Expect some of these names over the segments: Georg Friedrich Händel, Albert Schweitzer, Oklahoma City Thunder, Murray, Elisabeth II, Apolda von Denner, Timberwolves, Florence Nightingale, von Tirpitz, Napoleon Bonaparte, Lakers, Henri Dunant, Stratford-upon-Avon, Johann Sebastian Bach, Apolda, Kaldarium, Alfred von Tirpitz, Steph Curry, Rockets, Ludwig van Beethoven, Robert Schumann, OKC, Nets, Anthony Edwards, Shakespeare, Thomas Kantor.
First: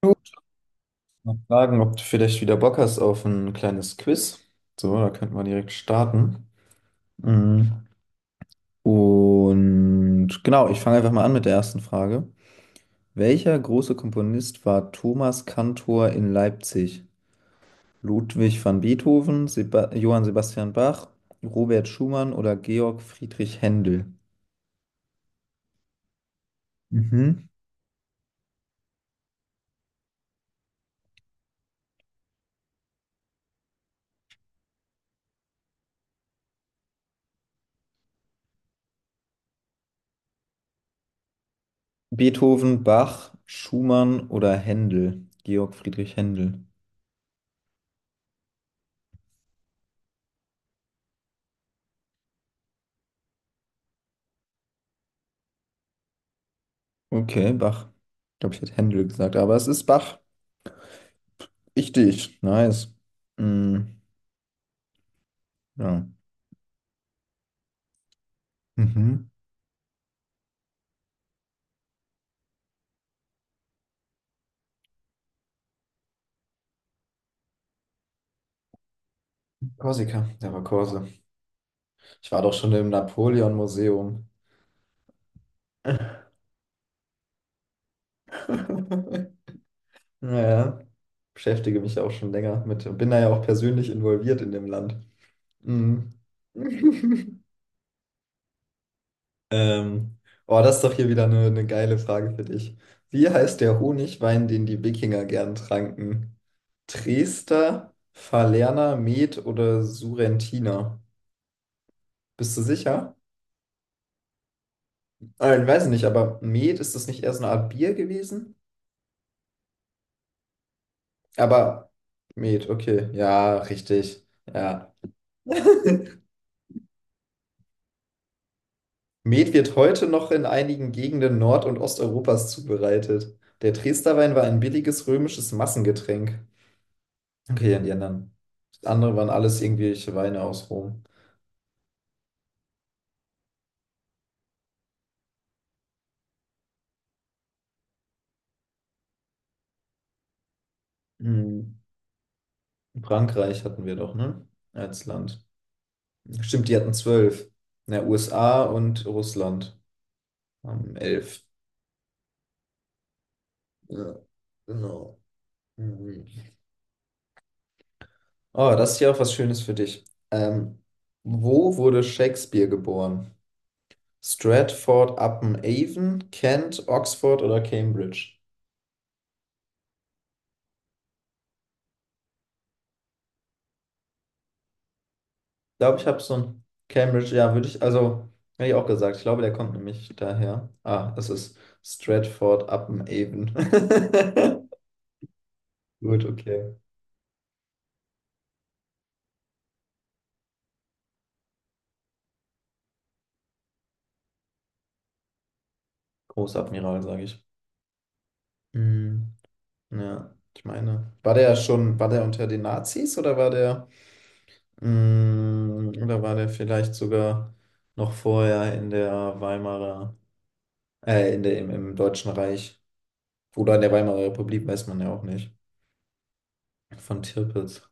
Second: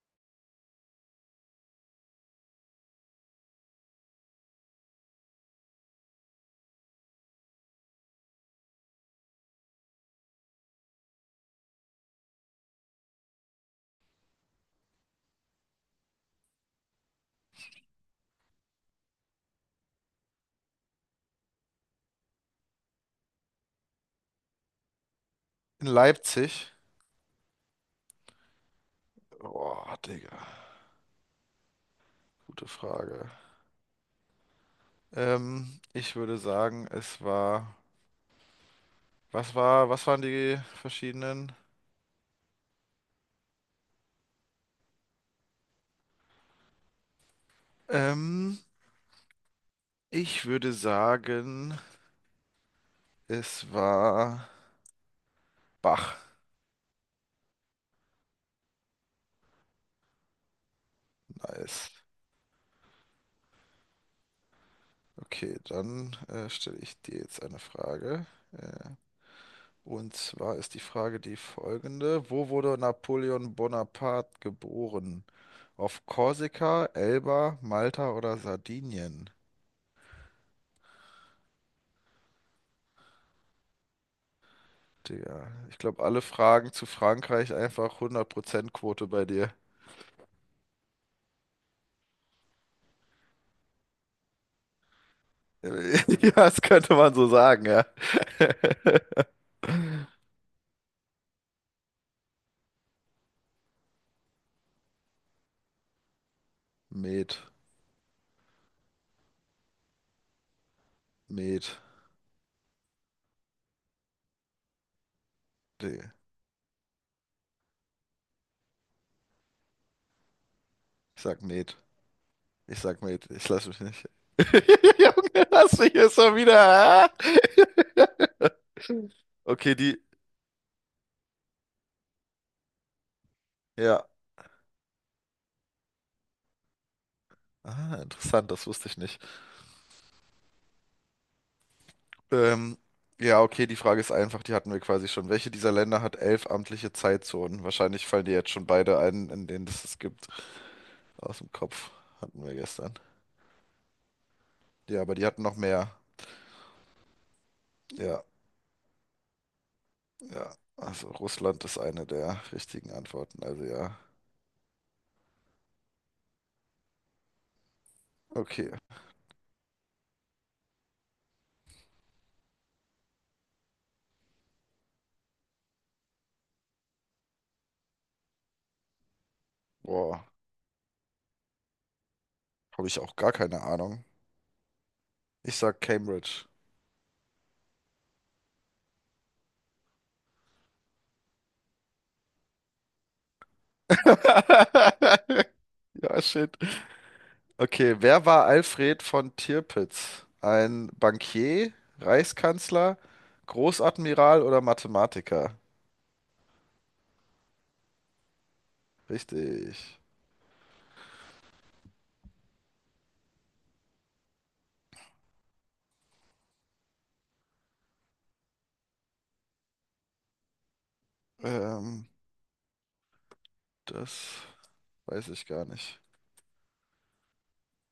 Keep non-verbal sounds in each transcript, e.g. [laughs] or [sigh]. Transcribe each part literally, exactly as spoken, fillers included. Gut, mal fragen, ob du vielleicht wieder Bock hast auf ein kleines Quiz. So, da könnten wir direkt starten. Mhm. Und genau, ich fange einfach mal an mit der ersten Frage. Welcher große Komponist war Thomas Kantor in Leipzig? Ludwig van Beethoven, Seba Johann Sebastian Bach, Robert Schumann oder Georg Friedrich Händel? In Leipzig? Mhm. Boah, Digga, gute Frage. Ähm, ich würde sagen, es war. Was war, was waren die verschiedenen? Beethoven, Bach, Schumann oder Händel? Georg Friedrich Händel. Ähm, Ich würde sagen, es war Bach. Okay, Bach. Ich glaube, ich hätte Händel gesagt, aber es ist Bach. Nice. Richtig, nice. Mm, Okay, ja. dann äh, stelle ich dir jetzt eine Frage. Äh, Mhm. und zwar ist die Frage die folgende: Wo wurde Napoleon Bonaparte geboren? Auf Korsika, Elba, Malta oder Sardinien? Korsika, der war Korse. Ich war doch schon im Napoleon-Museum. Digga, ich glaube, alle Fragen zu Frankreich einfach hundert Prozent Quote bei [laughs] dir. Naja, beschäftige mich auch schon länger mit, bin da ja auch persönlich involviert in dem Land. Mhm. [laughs] Ja, das könnte man so [laughs] sagen, ja. Ähm, oh, das ist doch hier wieder eine, eine geile Frage für dich. Wie heißt der Honigwein, den die Wikinger gern tranken? Met, Dresdner, Falerner, Met oder Surrentiner? Met, Bist du sicher? Ah, ich weiß nicht, Digga. aber Met, ist das nicht eher so eine Art Bier gewesen? Ich sag Met. Aber Met, Ich sag okay, Met. Ich ja, lass mich nicht. richtig. [laughs] Ja. Junge, lass mich jetzt mal wieder. Ah? [laughs] Met wird Okay, die. heute noch in einigen Gegenden Nord- und Osteuropas zubereitet. Der Ja. Dresdner Wein war ein billiges römisches Massengetränk. Okay, und die Ah, anderen. interessant, das wusste Das ich andere nicht. waren alles irgendwelche Weine aus Rom. Ähm, ja, okay, die Frage ist einfach, die hatten wir quasi schon. Welche dieser Länder hat elf amtliche Zeitzonen? Wahrscheinlich fallen dir jetzt schon beide ein, in denen es es gibt. Aus dem Hm. Kopf hatten wir gestern. Frankreich hatten wir doch, ne? Ja, Als aber die hatten Land. noch mehr. Stimmt, die hatten zwölf. Na, Ja, U S A und Russland ja. haben Also elf. Russland ist eine der richtigen Antworten. Also ja. Ja, genau. Mhm. Okay. Oh, das ist ja auch was Schönes für dich. Ähm, wo wurde Shakespeare geboren? Stratford-upon-Avon, Kent, Oxford oder Cambridge? Boah, habe ich auch gar keine Ahnung. Ich Ich sag glaube, ich habe so Cambridge. ein Cambridge, ja, würde ich, also, hätte ich auch gesagt. Ich glaube, der kommt nämlich daher. Ah, es ist Stratford-upon-Avon. [laughs] [laughs] Ja, Gut, shit. okay. Okay, wer war Alfred von Tirpitz? Ein Bankier, Reichskanzler, Großadmiral oder Mathematiker? Großadmiral, sage ich. Hm, Richtig. ja, ich meine. War der schon, war der unter den Nazis oder war der. Mm, Oder war der vielleicht sogar noch vorher in der Weimarer, äh, in der, im, im Ähm, Deutschen Reich oder in der Weimarer Das Republik, weiß man ja auch weiß ich nicht. gar nicht. Von Tirpitz.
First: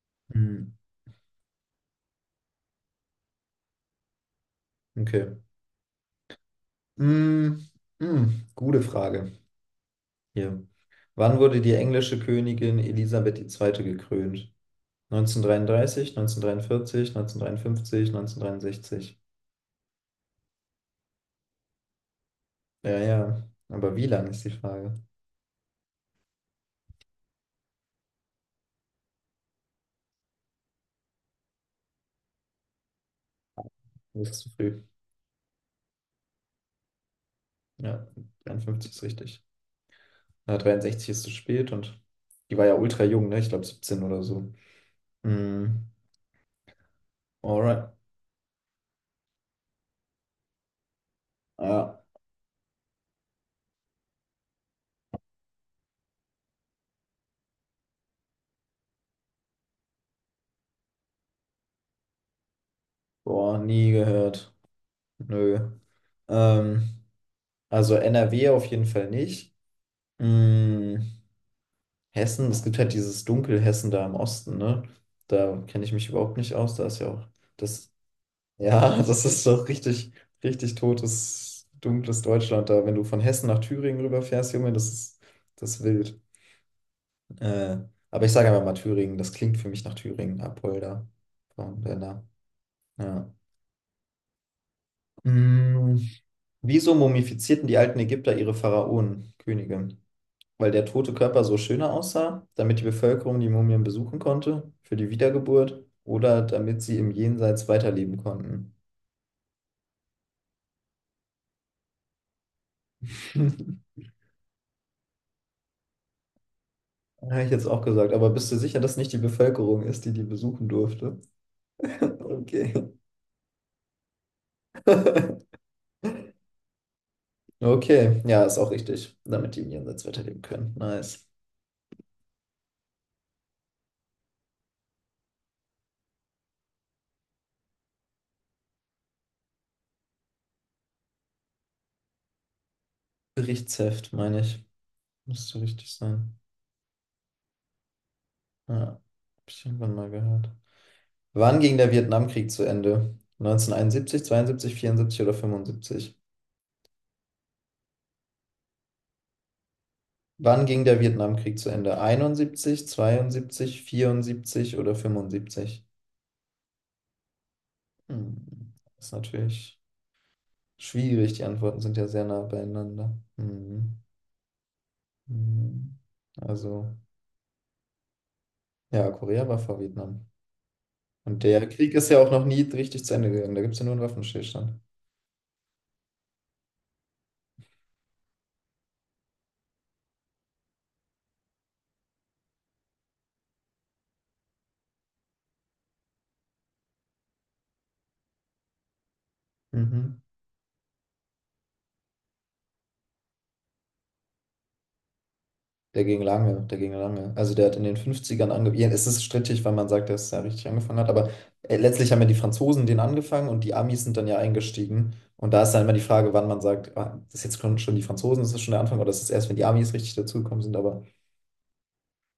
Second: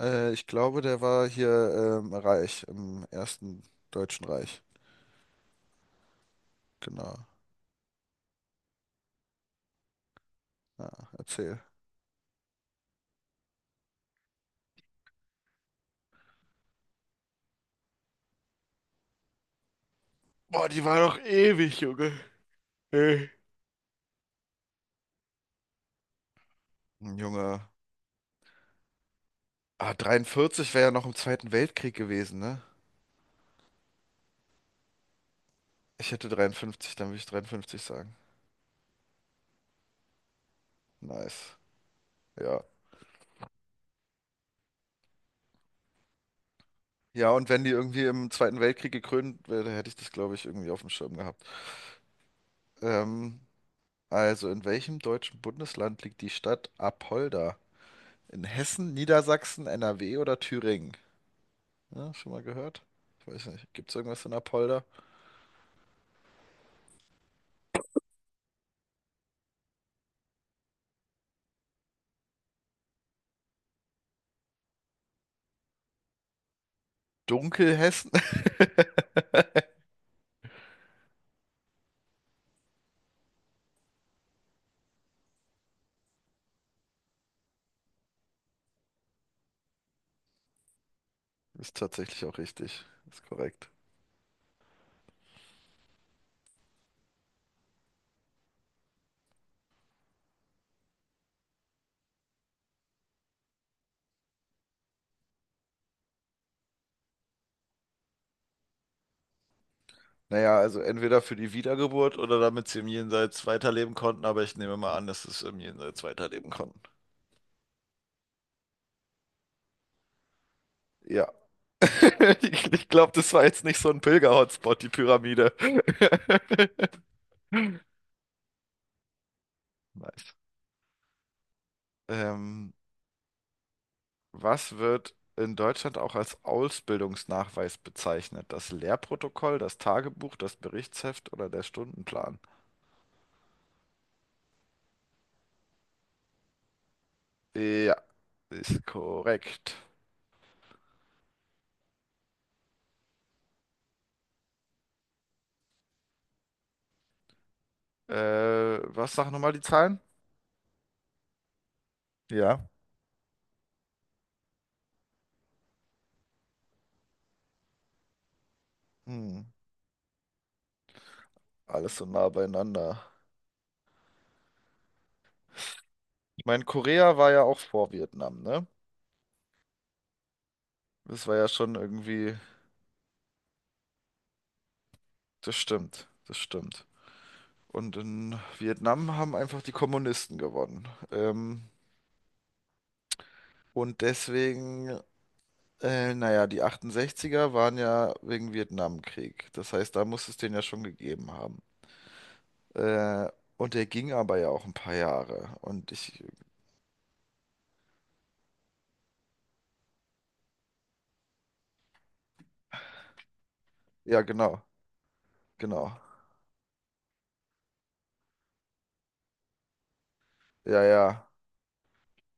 Äh, ich Mm, glaube, der war hier ähm, reich, im Ersten Deutschen Reich. okay. Genau. Mm, mm, Gute Frage. Hier. Ja, Wann wurde erzähl. die englische Königin Elisabeth die Zweite. Gekrönt? neunzehnhundertdreiunddreißig, neunzehnhundertdreiundvierzig, neunzehnhundertdreiundfünfzig, neunzehnhundertdreiundsechzig. Boah, die war doch ewig, Junge. Ja, Ey. ja. Aber wie lang ist die Frage? Ein Junge. Ah, dreiundvierzig wäre ja noch im Zweiten Weltkrieg gewesen, ne? Das ist zu früh. Ich hätte dreiundfünfzig, dann würde ich dreiundfünfzig Ja, sagen. dreiundfünfzig ist richtig. äh, dreiundsechzig ist zu Nice. spät und die Ja. war ja ultra jung, ne? Ich glaube siebzehn oder so. Mm, Ja, und wenn die alright. irgendwie im Zweiten Weltkrieg gekrönt wäre, hätte ich das, glaube ich, irgendwie auf dem Schirm gehabt. Ja. Ähm, also, in welchem deutschen Bundesland liegt die Stadt Apolda? In Hessen, Niedersachsen, N R W oder Thüringen? Ja, schon mal gehört? Ich weiß Boah, nicht. Gibt nie es irgendwas in gehört. Apolda? Nö. Ähm, also N R W auf jeden Fall nicht. Mm, Hessen, es gibt halt dieses Dunkelhessen da im Osten, ne? Da kenne ich mich überhaupt nicht aus. Da ist ja auch das, Dunkelhessen? ja, [laughs] das ist doch richtig, richtig totes, dunkles Deutschland da. Wenn du von Hessen nach Thüringen rüberfährst, Junge, das ist das ist wild. Äh, aber ich sage einfach mal Thüringen. Das klingt für mich nach Thüringen, Apolda Ist von tatsächlich Denner. auch richtig. Ist Ja. korrekt. Mm, Wieso mumifizierten die alten Ägypter ihre Pharaonen, Könige? Weil der tote Körper so schöner aussah, damit die Bevölkerung die Mumien besuchen konnte, für die Wiedergeburt oder damit sie im Jenseits weiterleben konnten. Naja, also entweder für die Wiedergeburt oder damit sie im Jenseits weiterleben [laughs] konnten, aber ich nehme mal an, dass es im Jenseits weiterleben konnten. Habe ich jetzt auch gesagt, aber bist du sicher, dass nicht die Bevölkerung ist, die die besuchen durfte? Ja. [laughs] [laughs] Ich, Okay. ich glaube, das war jetzt nicht so ein Pilger-Hotspot, die [laughs] Pyramide. Okay, ja, ist auch richtig, damit die im Jenseits Nice. weiterleben können. Nice. Ähm, Was wird in Deutschland auch als Ausbildungsnachweis bezeichnet? Das Lehrprotokoll, das Tagebuch, das Berichtsheft oder der Stundenplan? Berichtsheft, meine ich. Müsste richtig sein. Ja, Ja, ist habe ich korrekt. irgendwann mal gehört. Wann ging der Vietnamkrieg zu Ende? Neunzehnhunderteinundsiebzig, zweiundsiebzig, vierundsiebzig oder fünfundsiebzig? Äh, Was sagen nochmal die Zahlen? Wann ging der Vietnamkrieg zu Ende? Ja. Einundsiebzig, zweiundsiebzig, vierundsiebzig oder fünfundsiebzig? Hm. Das ist Hm. natürlich schwierig. Die Antworten Alles sind so ja sehr nah nah beieinander. beieinander. Hm. Hm. Ich meine, Also, Korea war ja auch vor Vietnam, ne? ja, Korea war vor Vietnam. Das war Und ja der schon Krieg ist ja auch irgendwie. noch nie richtig zu Ende gegangen. Da gibt es ja nur einen Waffenstillstand. Das stimmt, das stimmt. Und in Vietnam haben einfach die Kommunisten gewonnen. Ähm, und deswegen, äh, naja, die achtundsechziger waren ja wegen Vietnamkrieg. Das heißt, da Mhm. muss es den ja schon gegeben haben. Äh, und der ging aber ja auch ein paar Jahre. Und Der ich, ging lange, der ging lange. Also der hat in den Fünfzigern ern angefangen. Es ist strittig, weil man sagt, dass er richtig angefangen hat, aber äh, letztlich haben ja die Franzosen den angefangen und die Amis sind Ja, dann ja genau, eingestiegen. Und da ist dann genau. immer die Frage, wann man sagt, ah, das ist jetzt schon schon die Franzosen, das ist schon der Anfang, oder das ist das erst, wenn die Amis richtig dazugekommen sind. Ja, Aber ja.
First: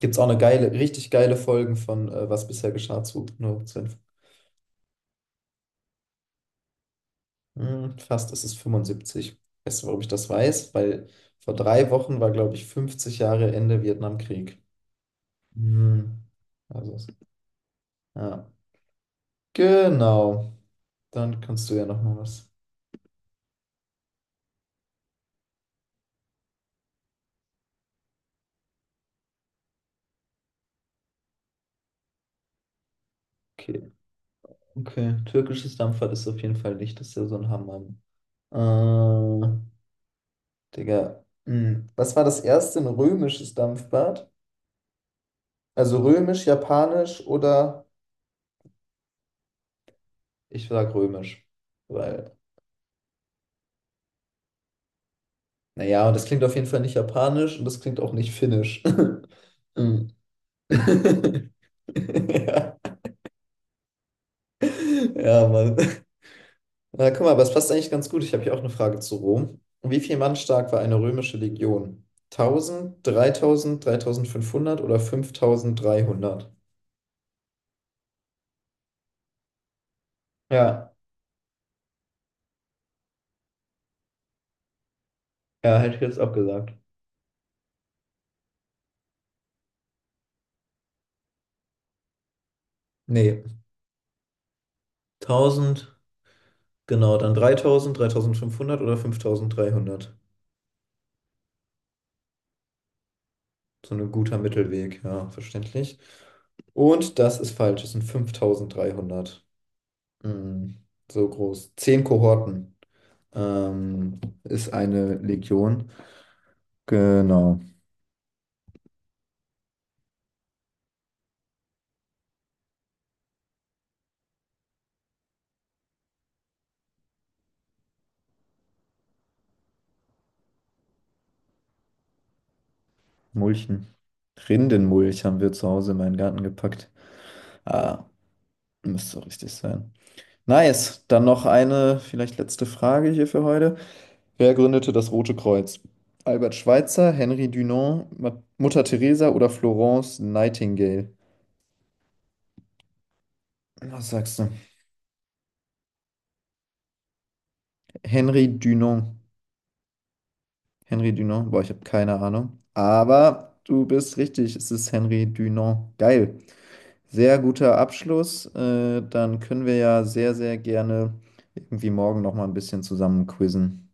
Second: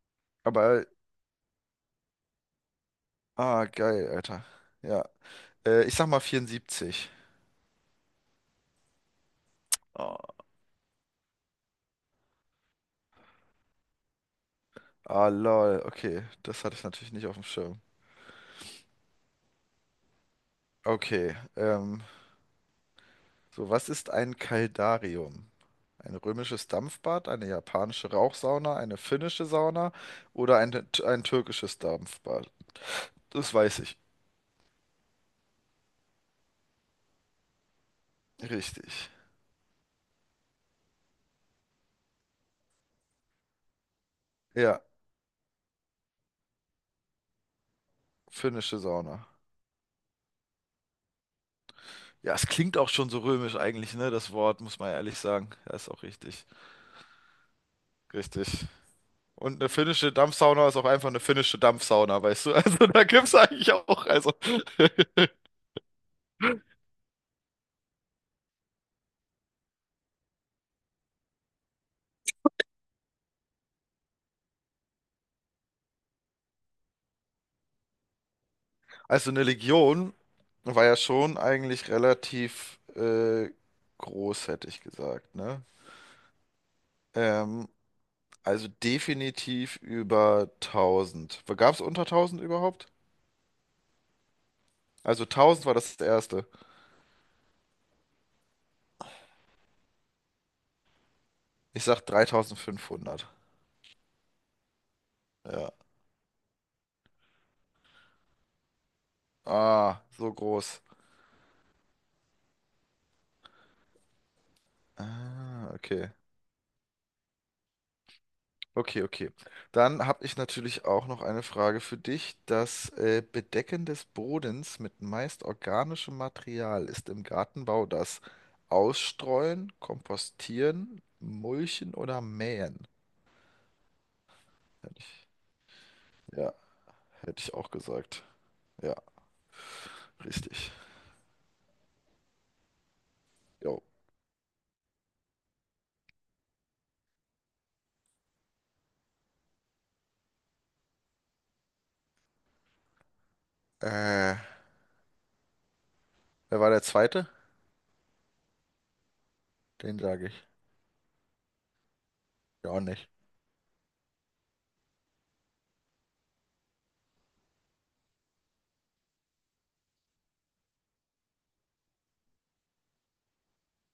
gibt es auch eine geile, Aber, richtig geile Folgen von äh, Was bisher geschah zu nur ah, geil, Alter. Ja. Äh, ich sag mal vierundsiebzig. hm, fast ist es fünfundsiebzig. Weißt du, warum ich Oh, das weiß? Weil vor drei Wochen war, glaube ich, fünfzig Jahre Ende Vietnamkrieg. ah, lol. Hm. Okay, das hatte ich Also, natürlich nicht auf dem Schirm. ja. Genau. Okay, Dann kannst du ja noch ähm, mal was. so, was ist ein Kaldarium? Ein römisches Dampfbad, eine japanische Rauchsauna, eine finnische Sauna oder ein, ein türkisches Dampfbad? Das weiß Okay. ich. Okay. Türkisches Dampfbad ist auf jeden Fall nicht. Das ist ja so ein Hammer. Richtig. Äh, Digga. Hm. Was war das erste? Ein römisches Dampfbad? Ja, Also römisch, japanisch oder finnische Sauna. ich sag römisch. Ja, Weil, es klingt auch schon so römisch eigentlich, ne? Das Wort, muss man ehrlich sagen. Ja, ist auch naja, und das klingt richtig. auf jeden Fall nicht japanisch und das klingt auch nicht Richtig. finnisch. [laughs] Und eine Hm. finnische Dampfsauna ist auch einfach eine [laughs] finnische Dampfsauna, weißt du? [laughs] Ja. Also da gibt's eigentlich auch, also. [laughs] Ja, Mann. [laughs] Na, guck mal, aber es passt eigentlich ganz gut. Ich habe hier auch eine Frage zu Rom. Wie viel Mann stark war eine römische Legion? Tausend, dreitausend, dreitausendfünfhundert oder fünftausenddreihundert? Also eine Legion war Ja, ja schon eigentlich relativ äh, groß, hätte ich gesagt, ne? ja, hätte ich jetzt auch gesagt. Ähm, also definitiv über tausend. Gab es unter tausend überhaupt? Nee, Also tausend war tausend, das erste. genau, dann dreitausend, dreitausendfünfhundert oder fünftausenddreihundert. Ich sag dreitausendfünfhundert. So ein guter Mittelweg, ja, Ja. verständlich. Und das ist falsch, es sind fünftausenddreihundert. Ah, so Hm, groß. so groß. Zehn Kohorten ähm, ist eine Ah, Legion. okay. Genau. Okay, okay. Dann habe ich natürlich auch noch eine Frage für dich. Das äh, Bedecken des Bodens mit meist organischem Material ist im Gartenbau das Ausstreuen, Kompostieren, Mulchen oder Mähen. Mulchen. Hätte Rindenmulch ich, haben wir zu Hause in meinen Garten ja, gepackt. hätte ich auch Ah, gesagt. Ja, müsste richtig sein. richtig. Nice. Dann noch eine, vielleicht letzte Frage hier für heute. Jo. Wer gründete das Rote Kreuz? Albert Schweitzer, Henri Dunant, Ma- Mutter Teresa oder Florence Nightingale? Was Äh, sagst du? wer war der Zweite? Henri Dunant. Den sage ich. Henri Dunant. Boah, ich habe keine Ahnung. Ja, auch nicht. Aber du bist richtig. Es ist Henri Dunant. Geil. Sehr guter Abschluss. Äh, dann können wir ja sehr, sehr gerne irgendwie morgen noch mal ein bisschen zusammen quizzen.